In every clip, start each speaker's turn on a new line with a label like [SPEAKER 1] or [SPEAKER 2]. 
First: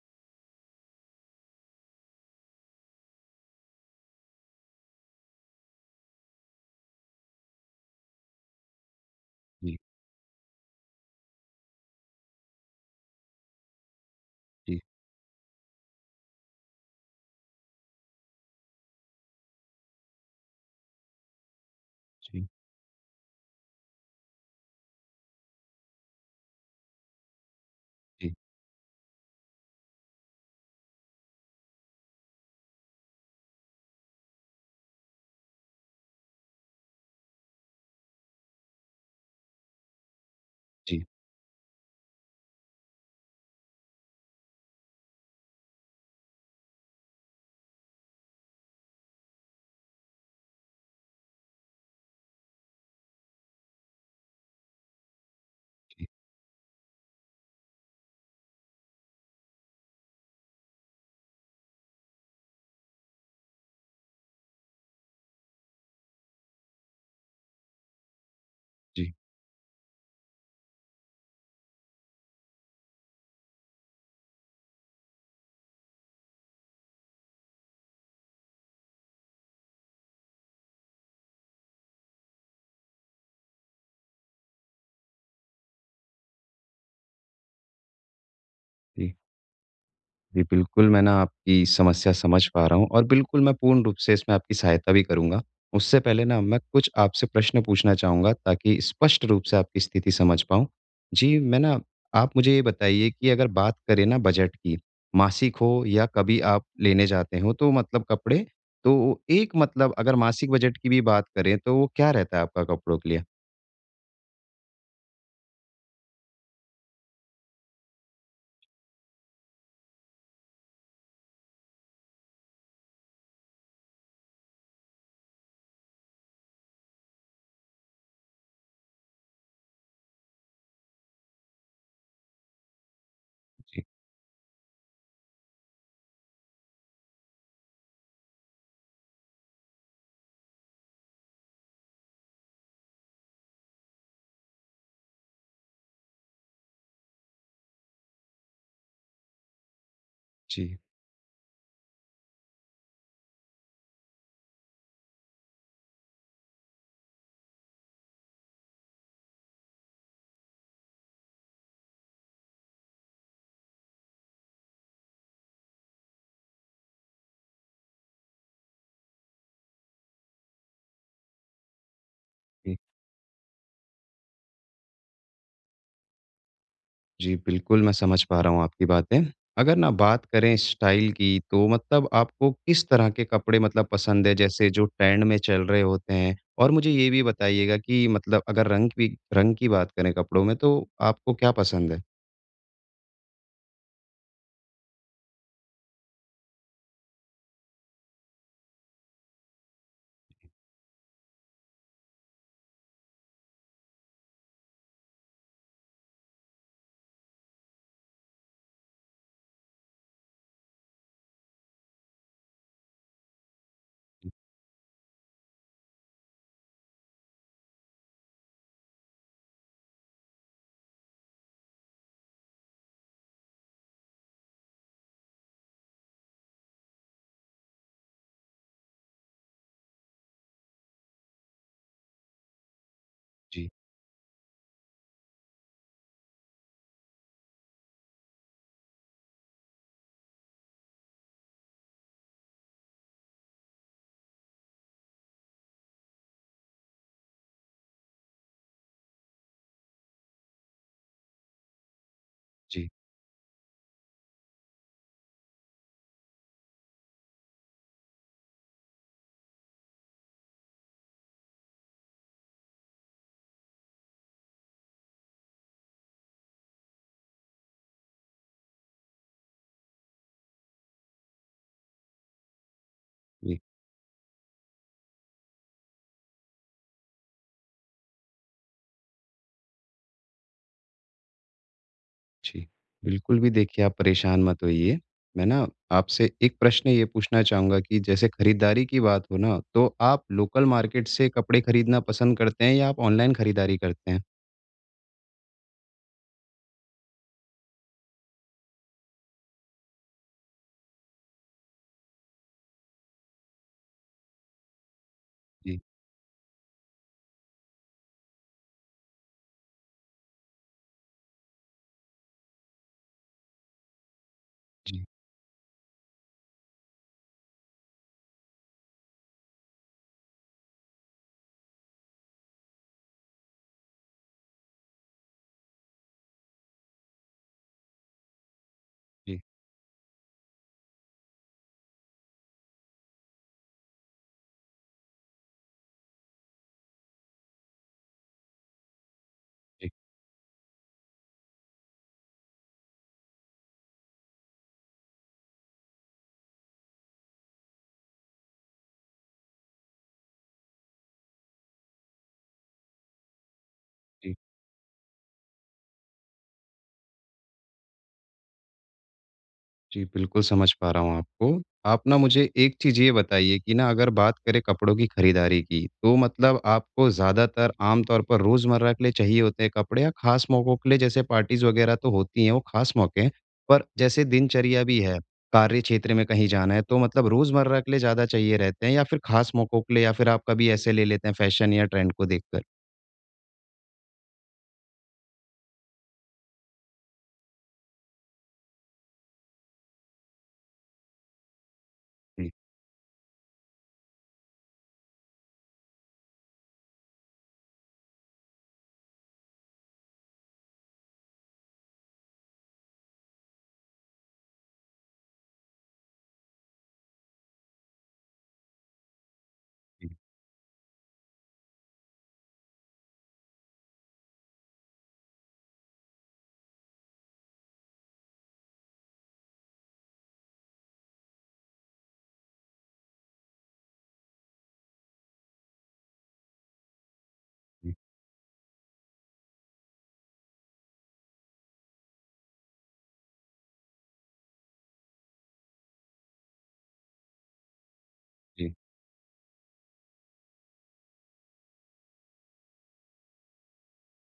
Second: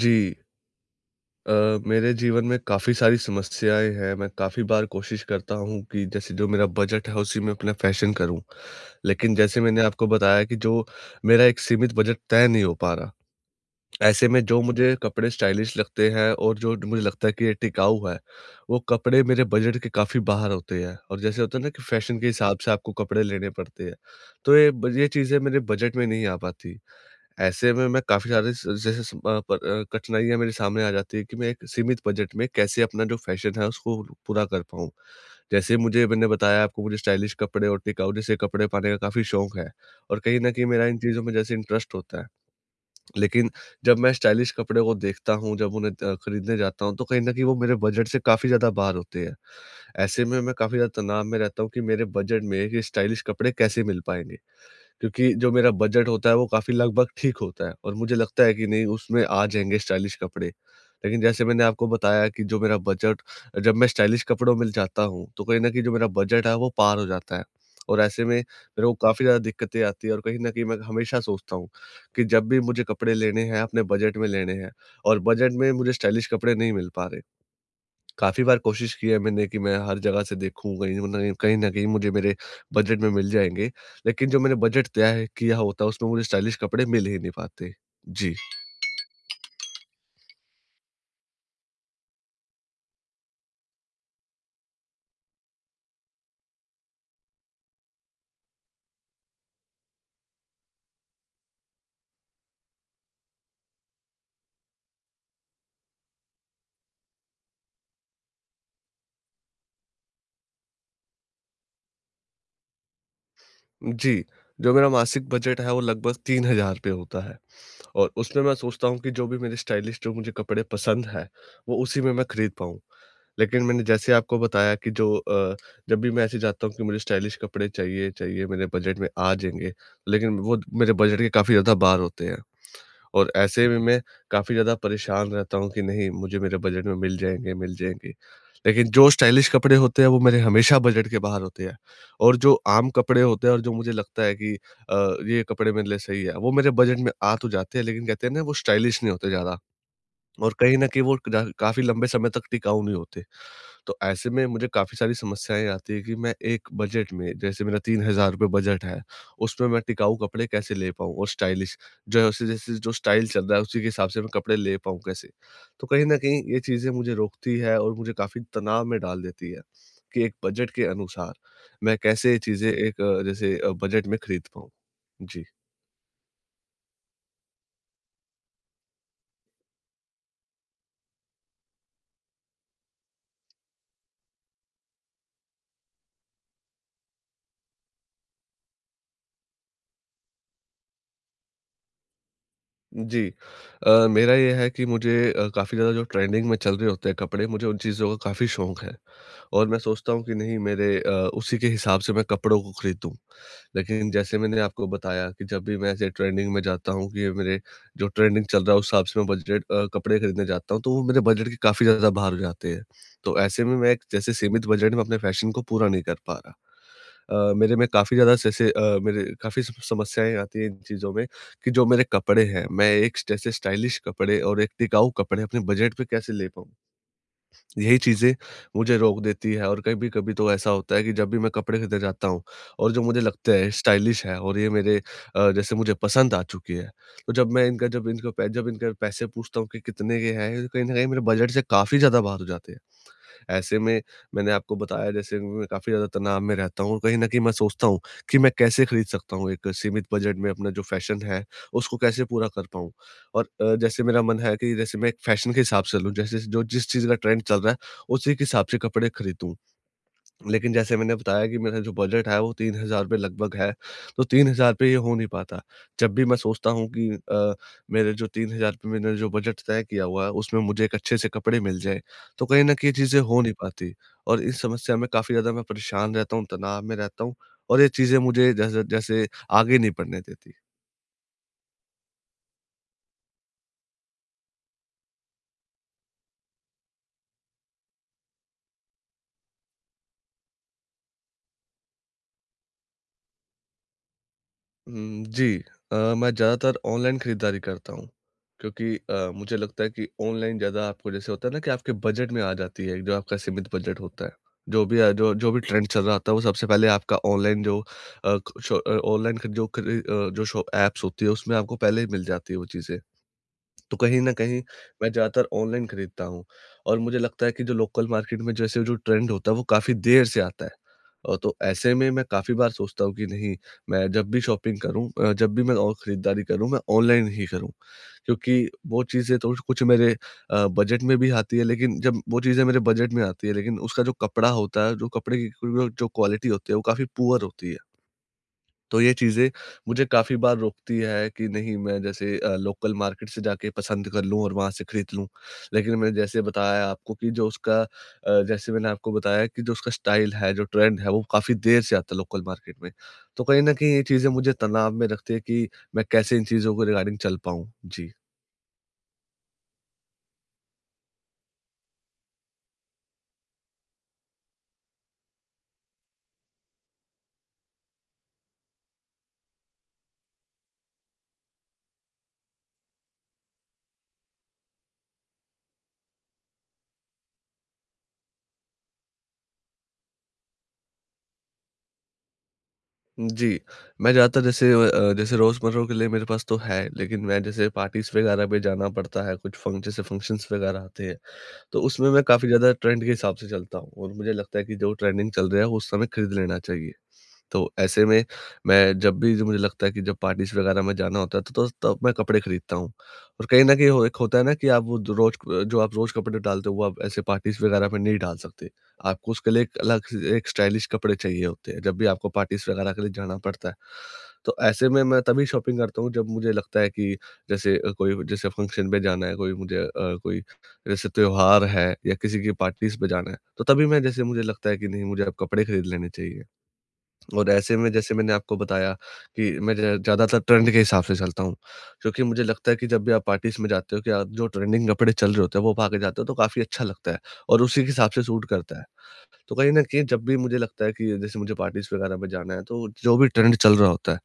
[SPEAKER 1] जी। अ, मेरे जीवन में काफ़ी सारी समस्याएँ हैं। मैं काफ़ी बार कोशिश करता हूँ कि जैसे जो मेरा बजट है उसी में अपना फैशन करूँ। लेकिन जैसे
[SPEAKER 2] जी,
[SPEAKER 1] मैंने आपको बताया कि जो मेरा एक सीमित बजट तय नहीं हो पा रहा। ऐसे में जो
[SPEAKER 2] जी,
[SPEAKER 1] मुझे कपड़े स्टाइलिश लगते हैं और जो मुझे लगता है कि ये टिकाऊ है, वो कपड़े मेरे बजट के काफ़ी बाहर होते हैं। और जैसे होता है ना कि फैशन के
[SPEAKER 2] जी,
[SPEAKER 1] हिसाब से आपको कपड़े लेने पड़ते हैं। तो ये चीज़ें मेरे बजट में नहीं आ पाती। ऐसे में मैं काफ़ी
[SPEAKER 2] जी,
[SPEAKER 1] सारे स जैसे स अ, प अ, कठिनाइयाँ मेरे सामने आ जाती है कि मैं एक सीमित बजट में कैसे अपना जो फ़ैशन है उसको पूरा कर पाऊँ। जैसे मुझे मैंने बताया आपको मुझे स्टाइलिश कपड़े और टिकाऊ जैसे कपड़े पाने का काफ़ी शौक है, और कहीं न कहीं मेरा इन
[SPEAKER 2] जी,
[SPEAKER 1] चीज़ों में जैसे इंटरेस्ट होता है। लेकिन जब मैं स्टाइलिश कपड़े को देखता हूँ, जब उन्हें खरीदने जाता हूँ तो कहीं न कहीं वो मेरे बजट से काफ़ी ज़्यादा बाहर होते हैं। ऐसे में मैं काफ़ी ज़्यादा तनाव में रहता हूँ कि मेरे बजट में ये स्टाइलिश कपड़े कैसे मिल पाएँगे। क्योंकि जो मेरा बजट होता है वो काफ़ी लगभग ठीक होता है, और मुझे लगता है कि नहीं उसमें आ जाएँगे स्टाइलिश कपड़े। लेकिन जैसे मैंने आपको बताया कि जो मेरा बजट, जब मैं स्टाइलिश कपड़ों में जाता हूँ, तो कहीं न कहीं जो मेरा बजट है वो पार हो जाता है। और ऐसे में मेरे को
[SPEAKER 2] जी,
[SPEAKER 1] काफ़ी ज़्यादा दिक्कतें आती हैं, और कहीं न कहीं मैं हमेशा सोचता हूँ कि जब भी मुझे कपड़े लेने हैं अपने बजट में लेने हैं, और बजट में मुझे स्टाइलिश कपड़े नहीं मिल पा रहे। काफ़ी बार कोशिश की है मैंने कि मैं हर जगह से देखूँ, कहीं न कहीं मुझे मेरे बजट में मिल जाएँगे। लेकिन जो मैंने बजट तय है किया होता है, उसमें मुझे स्टाइलिश कपड़े मिल ही नहीं पाते। जी।
[SPEAKER 2] जी, जी, बिल्कुल, मैं ना आपकी समस्या समझ पा रहा हूँ और बिल्कुल मैं पूर्ण रूप से इसमें आपकी सहायता भी करूँगा। उससे पहले ना मैं कुछ आपसे प्रश्न पूछना चाहूँगा ताकि स्पष्ट रूप से आपकी स्थिति समझ पाऊँ। जी, मैं ना आप मुझे ये बताइए कि अगर बात करें ना बजट की, मासिक हो या कभी आप लेने जाते हो तो मतलब कपड़े, तो एक मतलब अगर मासिक बजट की भी बात करें तो वो क्या रहता है आपका कपड़ों के लिए?
[SPEAKER 1] जी, जो मेरा मासिक बजट है, वो लगभग 3000 पे होता है, और उसमें मैं सोचता हूँ कि जो भी मेरे स्टाइलिश जो मुझे कपड़े पसंद हैं, वो उसी में मैं खरीद पाऊँ। लेकिन मैंने जैसे आपको बताया कि जब भी मैं ऐसे जाता हूँ कि मुझे स्टाइलिश कपड़े चाहिए, मेरे बजट में आ जाएँगे, लेकिन वो मेरे बजट के काफ़ी ज़्यादा बाहर होते हैं। और ऐसे में
[SPEAKER 2] जी,
[SPEAKER 1] मैं काफ़ी ज़्यादा परेशान रहता हूँ कि नहीं मुझे मेरे बजट में मिल जाएँगे। लेकिन जो स्टाइलिश कपड़े होते हैं वो मेरे हमेशा बजट के बाहर होते हैं, और जो आम कपड़े होते हैं और जो मुझे लगता है कि ये कपड़े मेरे लिए सही है, वो मेरे बजट में आ तो जाते हैं लेकिन कहते हैं ना वो स्टाइलिश नहीं होते ज़्यादा, और कहीं
[SPEAKER 2] जी,
[SPEAKER 1] न कहीं वो क काफ़ी लंबे समय तक टिकाऊ नहीं होते। तो ऐसे में मुझे काफ़ी सारी समस्याएँ आती है कि मैं एक बजट में जैसे मेरा ₹3000 बजट है, उसमें मैं टिकाऊ कपड़े कैसे ले पाऊँ, और स्टाइलिश जो है उसे जैसे जो स्टाइल चल रहा है उसी के हिसाब से मैं कपड़े ले पाऊँ कैसे? तो कहीं न कहीं ये चीज़ें मुझे रोकती है और मुझे काफ़ी तनाव में डाल देती है, कि एक बजट के अनुसार मैं कैसे ये चीज़ें
[SPEAKER 2] जी।
[SPEAKER 1] एक बजट में खरीद पाऊँ। जी।
[SPEAKER 2] जी, बिल्कुल, मैं समझ पा रहा हूँ आपकी बातें। अगर ना बात करें स्टाइल की, तो मतलब आपको किस तरह के कपड़े मतलब पसंद है, जैसे जो ट्रेंड में चल रहे होते हैं? और मुझे ये भी बताइएगा कि मतलब अगर रंग की बात करें कपड़ों में, तो आपको क्या पसंद है?
[SPEAKER 1] जी। मेरा ये है कि मुझे काफ़ी ज़्यादा जो ट्रेंडिंग में चल रहे होते हैं कपड़े, मुझे उन चीज़ों का काफ़ी शौक है। और मैं सोचता हूँ कि नहीं उसी के हिसाब से मैं कपड़ों को खरीदूँ। लेकिन जैसे मैंने आपको बताया कि जब भी मैं ऐसे ट्रेंडिंग में जाता हूँ कि ये मेरे जो ट्रेंडिंग चल रहा है उस हिसाब से मैं कपड़े खरीदने जाता हूँ तो वो मेरे बजट के काफ़ी ज़्यादा बाहर हो जाते हैं। तो ऐसे में मैं एक जैसे सीमित बजट में अपने फैशन को पूरा नहीं कर पा रहा। मेरे में काफ़ी ज़्यादा जैसे मेरे काफ़ी सम समस्याएँ आती हैं इन चीज़ों में कि जो मेरे कपड़े हैं मैं एक जैसे स्टाइलिश कपड़े और एक टिकाऊ कपड़े अपने बजट पे कैसे ले पाऊँ? यही चीज़ें मुझे रोक देती है, और कभी-कभी तो ऐसा होता है कि जब भी मैं कपड़े खरीदने जाता हूँ और जो मुझे लगता
[SPEAKER 2] जी,
[SPEAKER 1] है स्टाइलिश है और ये मेरे जैसे मुझे पसंद आ चुकी है, तो जब मैं इनका जब इनको पै जब इनके पैसे पूछता हूँ कि कितने के हैं, ये कहीं न कहीं मेरे बजट से काफ़ी ज़्यादा बाहर हो जाते हैं। ऐसे में मैंने आपको बताया जैसे मैं काफ़ी ज़्यादा तनाव में रहता हूँ, और कहीं न कहीं मैं सोचता हूँ कि मैं कैसे खरीद सकता हूँ एक सीमित बजट में अपना जो फ़ैशन है, उसको कैसे पूरा कर
[SPEAKER 2] जी,
[SPEAKER 1] पाऊँ? और जैसे मेरा मन है कि जैसे मैं एक फ़ैशन के हिसाब से लूँ, जैसे जो जिस चीज़ का ट्रेंड चल रहा है, उसी के हिसाब से कपड़े खरीदूँ। लेकिन जैसे मैंने बताया कि मेरा जो बजट है वो ₹3000 लगभग है, तो 3000 पे ये हो नहीं पाता। जब भी मैं सोचता हूँ कि मेरे जो 3000 पे मैंने जो बजट तय किया हुआ है, उसमें मुझे एक अच्छे से कपड़े मिल जाएँ, तो कहीं न कहीं ये चीज़ें हो नहीं
[SPEAKER 2] जी,
[SPEAKER 1] पाती, और इस समस्या में काफ़ी ज़्यादा मैं परेशान रहता हूँ, तनाव में रहता हूँ, और ये चीज़ें मुझे जैसे जैसे आगे नहीं बढ़ने देती।
[SPEAKER 2] जी। बिल्कुल भी देखिए, आप परेशान मत होइए। मैं ना आपसे एक प्रश्न ये पूछना चाहूँगा कि जैसे खरीदारी की बात हो ना, तो आप लोकल मार्केट से कपड़े खरीदना पसंद करते हैं या आप ऑनलाइन खरीदारी करते हैं?
[SPEAKER 1] हुँ, जी। मैं ज़्यादातर ऑनलाइन खरीदारी करता हूँ, क्योंकि मुझे लगता है कि ऑनलाइन ज़्यादा आपको जैसे होता है ना कि आपके बजट में आ जाती है, जो आपका सीमित बजट होता है। जो भी है जो जो भी
[SPEAKER 2] जी,
[SPEAKER 1] ट्रेंड चल रहा होता है, वो सबसे पहले आपका ऑनलाइन जो ऑनलाइन ख जो खरी अ, जो शो ऐप्स होती है, उसमें आपको पहले ही मिल जाती है वो चीज़ें। तो कहीं न कहीं
[SPEAKER 2] जी,
[SPEAKER 1] मैं ज़्यादातर ऑनलाइन खरीदता हूँ, और मुझे लगता है कि जो लोकल मार्केट में जैसे जो ट्रेंड होता है वो काफ़ी देर से आता है। तो ऐसे में मैं काफ़ी बार सोचता हूँ कि नहीं मैं जब भी शॉपिंग करूँ जब भी मैं और खरीदारी करूँ मैं ऑनलाइन ही करूँ। क्योंकि वो
[SPEAKER 2] जी।
[SPEAKER 1] चीज़ें तो कुछ मेरे बजट में भी आती है, लेकिन जब वो चीज़ें मेरे बजट में आती है लेकिन उसका जो कपड़ा होता है, जो कपड़े की जो क्वालिटी होती है वो काफ़ी पुअर होती है। तो ये चीज़ें मुझे काफ़ी बार रोकती है कि नहीं मैं जैसे लोकल मार्केट से जाके पसंद कर लूँ और वहाँ से खरीद लूँ। लेकिन मैंने जैसे बताया आपको कि जैसे मैंने आपको बताया कि जो उसका स्टाइल है, जो ट्रेंड है वो काफ़ी देर से आता है लोकल मार्केट में। तो कहीं न कहीं ये चीज़ें
[SPEAKER 2] जी,
[SPEAKER 1] मुझे तनाव में रखती है कि मैं कैसे इन चीज़ों के रिगार्डिंग चल पाऊँ? जी।
[SPEAKER 2] जी, बिल्कुल समझ पा रहा हूँ आपको। आप ना मुझे एक चीज़ ये बताइए कि ना अगर बात करें कपड़ों की खरीदारी की, तो मतलब आपको ज़्यादातर आम तौर पर रोज़मर्रा के लिए चाहिए होते हैं कपड़े या ख़ास मौकों के लिए जैसे पार्टीज़ वग़ैरह तो होती हैं, वो ख़ास मौके हैं। पर जैसे दिनचर्या भी है, कार्य क्षेत्र में कहीं जाना है, तो मतलब रोज़मर्रा के लिए ज़्यादा चाहिए रहते हैं या फिर ख़ास मौकों के लिए या फिर आप कभी ऐसे ले लेते हैं फ़ैशन या ट्रेंड को देखकर?
[SPEAKER 1] जी, मैं ज़्यादातर जैसे जैसे रोज़मर्रा के लिए मेरे पास तो है, लेकिन मैं जैसे पार्टीज़ वगैरह में जाना पड़ता है, कुछ फंक जैसे फंक्शन्स वगैरह आते हैं। तो उसमें मैं काफ़ी
[SPEAKER 2] जी,
[SPEAKER 1] ज़्यादा ट्रेंड के हिसाब से चलता हूँ, और मुझे लगता है कि जो ट्रेंडिंग चल रहा है, उस समय खरीद लेना चाहिए। तो ऐसे में मैं जब भी जो मुझे लगता है कि जब पार्टीज़ वगैरह में जाना होता है तो तब मैं कपड़े खरीदता हूँ। और कहीं न कहीं हो एक होता है ना कि आप वो जो आप रोज़ कपड़े डालते हो वो आप ऐसे पार्टीज़ वगैरह में नहीं डाल सकते। आपको उसके लिए एक अलग
[SPEAKER 2] जी,
[SPEAKER 1] से एक स्टाइलिश कपड़े चाहिए होते हैं, जब भी आपको पार्टीज़ वगैरह के लिए जाना पड़ता है। तो ऐसे में मैं तभी शॉपिंग करता हूँ जब मुझे लगता है कि जैसे कोई जैसे फंक्शन पे जाना है, कोई कोई जैसे त्योहार है या किसी की पार्टीज़ पे जाना है, तो तभी मैं जैसे मुझे लगता है कि नहीं मुझे अब कपड़े खरीद लेने चाहिए। और ऐसे में
[SPEAKER 2] जी,
[SPEAKER 1] जैसे मैंने आपको बताया कि मैं ज़्यादातर ट्रेंड के हिसाब से चलता हूँ। क्योंकि मुझे लगता है कि जब भी आप पार्टीज़ में जाते हो कि आप जो ट्रेंडिंग कपड़े चल रहे होते हैं वो पा के जाते हो तो काफ़ी अच्छा लगता है, और उसी के हिसाब से सूट
[SPEAKER 2] जी।
[SPEAKER 1] करता है। तो कहीं न कहीं जब भी मुझे लगता है कि जैसे मुझे पार्टीज़ वगैरह में जाना है तो जो भी ट्रेंड चल रहा होता है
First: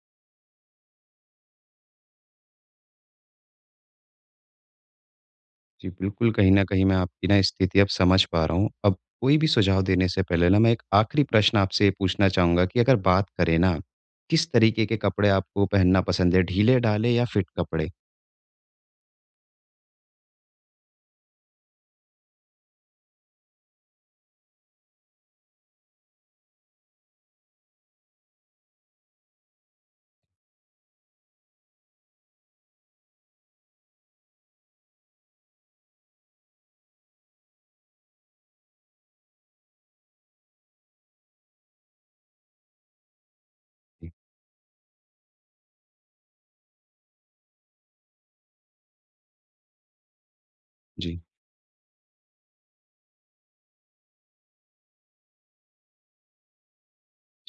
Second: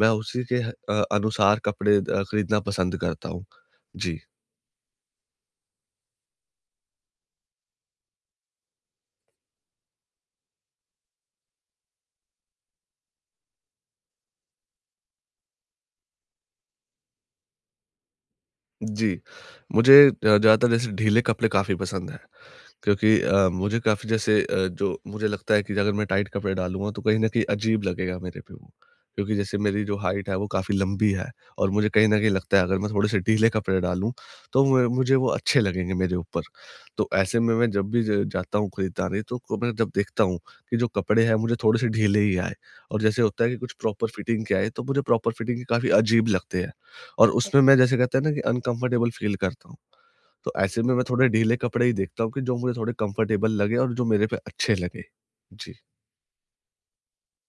[SPEAKER 1] मैं उसी के अनुसार कपड़े खरीदना पसंद करता हूँ। जी।
[SPEAKER 2] जी, बिल्कुल, कहीं न कहीं मैं आपकी ना स्थिति अब समझ पा रहा हूँ। अब कोई भी सुझाव देने से पहले ना मैं एक आखिरी प्रश्न आपसे ये पूछना चाहूँगा कि अगर बात करें ना, किस तरीके के कपड़े आपको पहनना पसंद है, ढीले-ढाले या फिट कपड़े?
[SPEAKER 1] जी, मुझे ज़्यादातर जैसे ढीले कपड़े काफ़ी पसंद हैं, क्योंकि मुझे काफ़ी जैसे जो मुझे लगता है कि अगर मैं टाइट कपड़े डालूँगा तो कहीं न कहीं अजीब लगेगा मेरे पे वो। क्योंकि जैसे मेरी जो हाइट है वो काफ़ी लंबी है, और मुझे कहीं न कहीं लगता है अगर मैं थोड़े से ढीले कपड़े डालूँ तो म मुझे वो अच्छे लगेंगे मेरे ऊपर। तो ऐसे में मैं जब भी ज जाता हूँ खरीदारी तो को मैं जब देखता हूँ कि जो कपड़े हैं मुझे थोड़े से ढीले ही आए, और जैसे होता है कि कुछ प्रॉपर फिटिंग के आए तो मुझे प्रॉपर फिटिंग के काफ़ी अजीब लगते हैं। और उसमें मैं जैसे कहते हैं ना कि अनकंफर्टेबल फ़ील करता हूँ। तो ऐसे में मैं
[SPEAKER 2] जी।
[SPEAKER 1] थोड़े ढीले कपड़े ही देखता हूँ कि जो मुझे थोड़े कंफर्टेबल लगे और जो मेरे पे अच्छे लगे। जी।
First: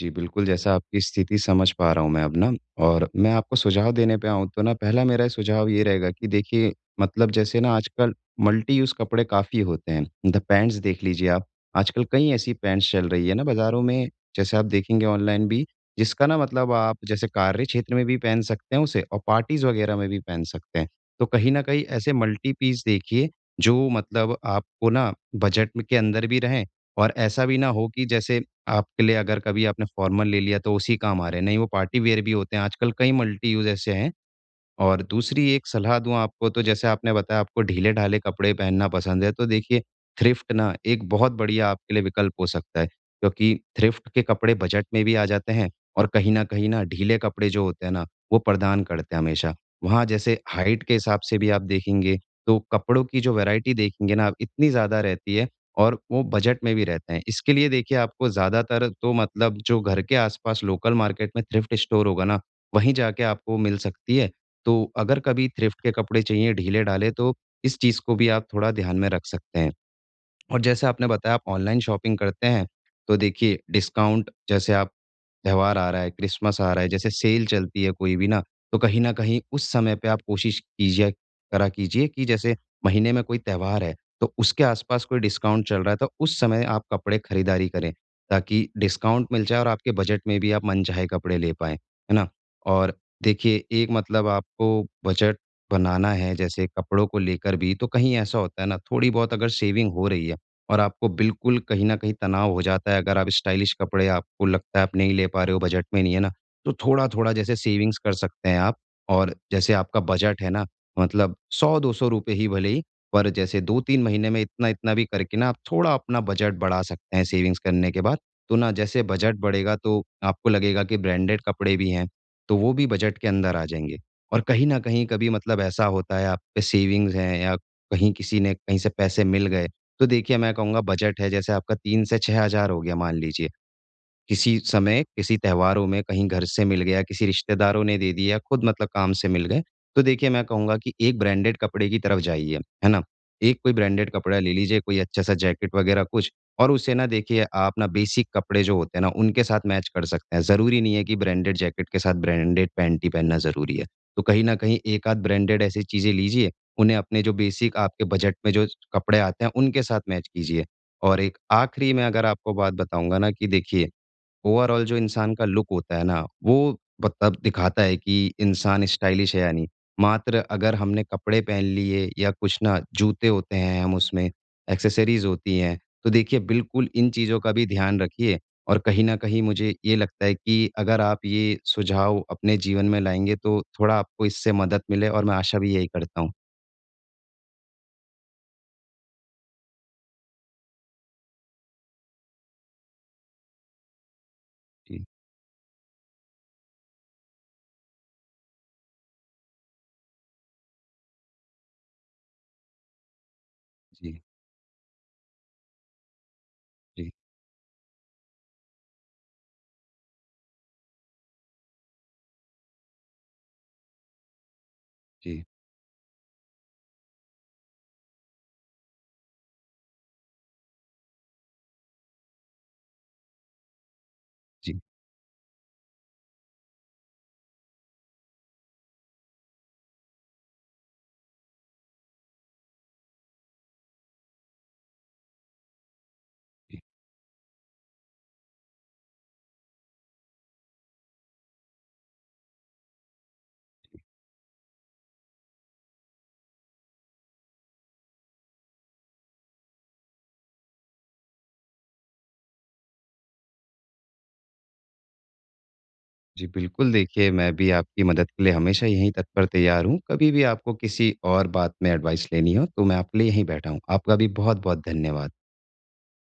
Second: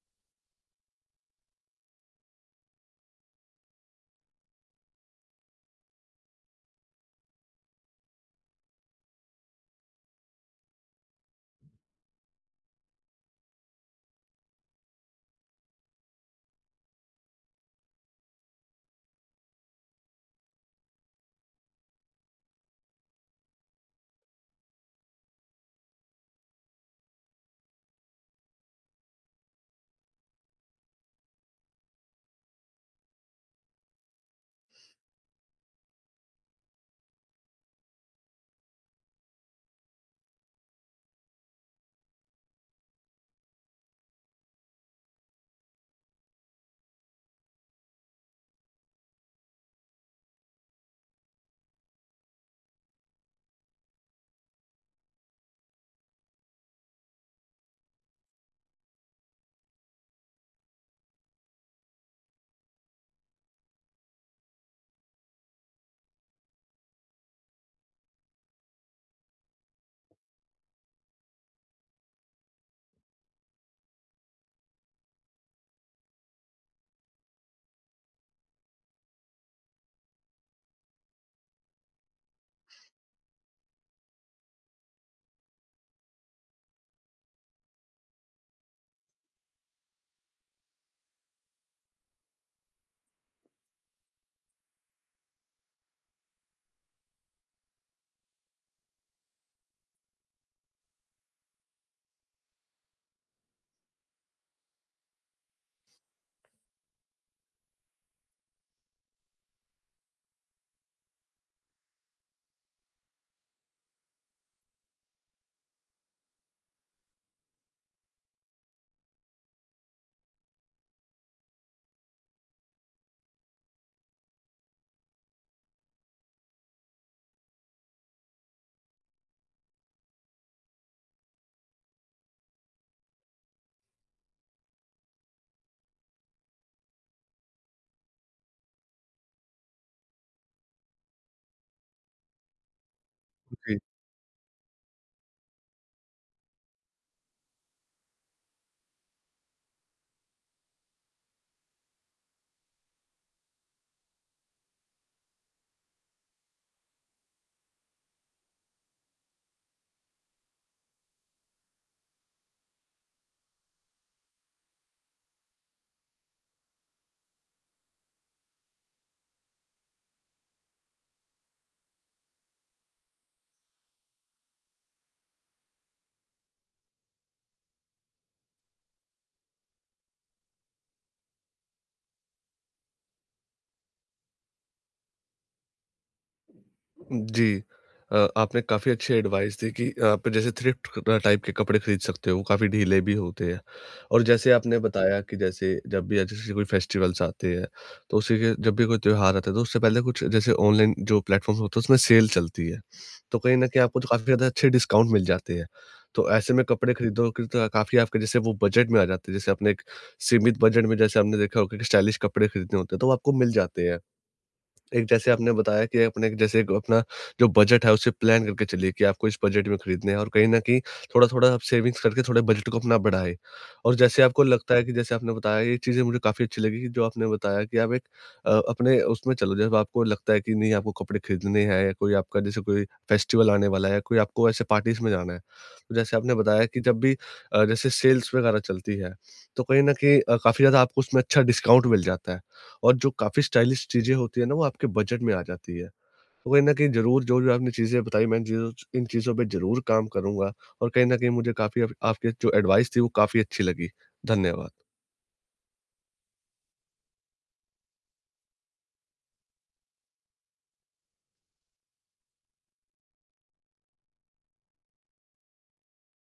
[SPEAKER 2] जी, बिल्कुल, जैसा आपकी स्थिति समझ पा रहा हूँ मैं अब ना और मैं आपको सुझाव देने पे आऊँ तो ना पहला मेरा सुझाव ये रहेगा कि देखिए मतलब जैसे ना आजकल मल्टी यूज़ कपड़े काफ़ी होते हैं। द पैंट्स देख लीजिए आप, आजकल कई ऐसी पैंट्स चल रही है ना बाज़ारों में, जैसे आप देखेंगे ऑनलाइन भी, जिसका ना मतलब आप जैसे कार्य क्षेत्र में भी पहन सकते हैं उसे और पार्टीज़ वग़ैरह में भी पहन सकते हैं। तो कहीं न कहीं ऐसे मल्टी पीस देखिए जो मतलब आपको ना बजट में के अंदर भी रहें और ऐसा भी ना हो कि जैसे आपके लिए अगर कभी आपने फॉर्मल ले लिया तो उसी काम आ रहे हैं। नहीं वो पार्टी वियर भी होते हैं, आजकल कई मल्टी यूज़ ऐसे हैं, और दूसरी एक सलाह दूँ आपको तो जैसे आपने बताया आपको ढीले-ढाले कपड़े पहनना पसंद है, तो देखिए थ्रिफ्ट ना एक बहुत बढ़िया आपके लिए विकल्प हो सकता है, क्योंकि थ्रिफ्ट के कपड़े बजट में भी आ जाते हैं और कहीं न कहीं ना ढीले कपड़े जो होते हैं ना, वो प्रदान करते हैं हमेशा। वहाँ जैसे हाइट के हिसाब से भी आप देखेंगे, तो कपड़ों की जो वैराइटी देखेंगे ना आप इतनी ज़्यादा रहती है और वो बजट में भी रहते हैं। इसके लिए देखिए आपको ज़्यादातर तो मतलब जो घर के आस-पास लोकल मार्केट में थ्रिफ्ट स्टोर होगा ना, वहीं जाके आपको मिल सकती है। तो अगर कभी थ्रिफ्ट के कपड़े चाहिए, ढीले-ढाले, तो इस चीज़ को भी आप थोड़ा ध्यान में रख सकते हैं। और जैसे आपने बताया आप ऑनलाइन शॉपिंग करते हैं, तो देखिए डिस्काउंट जैसे आप त्योहार आ रहा है, क्रिसमस आ रहा है, जैसे सेल चलती है कोई भी ना, तो कहीं न कहीं उस समय पे आप कोशिश कीजिए करा कीजिए कि जैसे महीने में कोई त्योहार है, तो उसके आस-पास कोई डिस्काउंट चल रहा है, तो उस समय आप कपड़े खरीदारी करें, ताकि डिस्काउंट मिल जाए और आपके बजट में भी आप मनचाहे कपड़े ले पाएँ, है ना? और देखिए एक मतलब आपको बजट बनाना है जैसे कपड़ों को लेकर भी, तो कहीं ऐसा होता है ना थोड़ी बहुत अगर सेविंग हो रही है और आपको बिल्कुल कहीं न कहीं तनाव हो जाता है अगर आप स्टाइलिश कपड़े आपको लगता है आप नहीं ले पा रहे हो, बजट में नहीं है ना, तो थोड़ा-थोड़ा जैसे सेविंग्स कर सकते हैं आप और जैसे आपका बजट है ना, मतलब 100-200 रुपए ही भले ही, पर जैसे 2-3 महीने में इतना-इतना भी करके ना आप थोड़ा अपना बजट बढ़ा सकते हैं सेविंग्स करने के बाद। तो ना जैसे बजट बढ़ेगा तो आपको लगेगा कि ब्रांडेड कपड़े भी हैं, तो वो भी बजट के अंदर आ जाएँगे। और कहीं न कहीं कभी मतलब ऐसा होता है आप पे सेविंग्स हैं या कहीं किसी ने कहीं से पैसे मिल गए तो देखिए, मैं कहूँगा बजट है जैसे आपका 3 से 6 हज़ार हो गया मान लीजिए। किसी समय, किसी त्योहारों में कहीं घर से मिल गया, किसी रिश्तेदारों ने दे दिया, खुद मतलब काम से मिल गए। तो देखिए मैं कहूँगा कि एक ब्रांडेड कपड़े की तरफ जाइए, है ना? एक कोई ब्रांडेड कपड़ा ले लीजिए, कोई अच्छा-सा जैकेट वगैरह कुछ और उसे ना देखिए आप ना बेसिक कपड़े जो होते हैं ना, उनके साथ मैच कर सकते हैं। ज़रूरी नहीं है कि ब्रांडेड जैकेट के साथ ब्रांडेड पैंट ही पहनना ज़रूरी है। तो कहीं न कहीं एक-आध ब्रांडेड ऐसी चीज़ें लीजिए, उन्हें अपने जो बेसिक आपके बजट में जो कपड़े आते हैं, उनके साथ मैच कीजिए। और एक आखिरी में अगर आपको बात बताऊँगा ना कि देखिए ओवरऑल जो इंसान का लुक होता है ना, वो मतलब दिखाता है कि इंसान स्टाइलिश है या नहीं। मात्र अगर हमने कपड़े पहन लिए या कुछ ना जूते होते हैं हम उसमें, एक्सेसरीज़ होती हैं, तो देखिए बिल्कुल इन चीज़ों का भी ध्यान रखिए और कहीं न कहीं मुझे ये लगता है कि अगर आप ये सुझाव अपने जीवन में लाएँगे तो थोड़ा आपको इससे मदद मिले और मैं आशा भी यही करता हूँ।
[SPEAKER 1] जी। आपने काफ़ी अच्छी एडवाइस दी कि आप जैसे थ्रिफ्ट क टाइप के कपड़े खरीद सकते हो, काफ़ी ढीले भी होते हैं। और जैसे आपने
[SPEAKER 2] जी,
[SPEAKER 1] बताया कि जैसे जब भी जैसे कोई फेस्टिवल्स आते हैं, तो उसी के जब भी कोई त्योहार आता है, तो उससे पहले कुछ जैसे ऑनलाइन जो प्लेटफ़ॉर्म्स होते हैं, उसमें सेल चलती है। तो कहीं न कहीं आपको तो
[SPEAKER 2] जी,
[SPEAKER 1] काफ़ी ज़्यादा अच्छे डिस्काउंट मिल जाते हैं। तो ऐसे में कपड़े
[SPEAKER 2] जी,
[SPEAKER 1] खरीदोगे तो काफ़ी आपके जैसे वो बजट में आ जाते हैं। जैसे आपने एक सीमित बजट में जैसे आपने देखा होगा कि स्टाइलिश कपड़े खरीदने होते हैं, तो वो आपको मिल जाते हैं। एक जैसे
[SPEAKER 2] जी,
[SPEAKER 1] आपने बताया कि अपने एक जैसे एक अपना जो बजट है उसे प्लान करके चलिए कि आपको इस बजट में खरीदने हैं, और कहीं न कहीं थोड़ा-थोड़ा आप सेविंग्स करके थोड़े बजट को अपना बढ़ाएँ। और जैसे आपको
[SPEAKER 2] जी,
[SPEAKER 1] लगता
[SPEAKER 2] जी।
[SPEAKER 1] है कि जैसे आपने बताया ये चीज़ें मुझे काफ़ी अच्छी लगी, कि जो आपने बताया कि आप एक अपने उसमें चलो जब आपको लगता है कि नहीं आपको कपड़े खरीदने हैं या कोई आपका जैसे कोई फेस्टिवल आने वाला है, कोई आपको ऐसे पार्टीज़ में जाना है। तो जैसे आपने बताया कि जब भी जैसे सेल्स वगैरह चलती है, तो कहीं न कहीं काफ़ी ज़्यादा आपको उसमें अच्छा डिस्काउंट मिल जाता है। और जो काफ़ी स्टाइलिश चीज़ें होती है ना, वो आपके बजट में आ जाती है। तो कहीं न कहीं ज़रूर जो जो आपने चीज़ें बताई मैं इन चीज़ों पे ज़रूर काम करूँगा, और कहीं न कहीं मुझे काफ़ी आप आपकी जो एडवाइस थी वो काफ़ी अच्छी लगी। धन्यवाद।
[SPEAKER 2] जी, बिल्कुल देखिए, मैं भी आपकी मदद के लिए हमेशा यहीं तत्पर तैयार हूँ। कभी भी आपको किसी और बात में एडवाइस लेनी हो, तो मैं आपके लिए यहीं बैठा हूँ। आपका भी बहुत-बहुत धन्यवाद।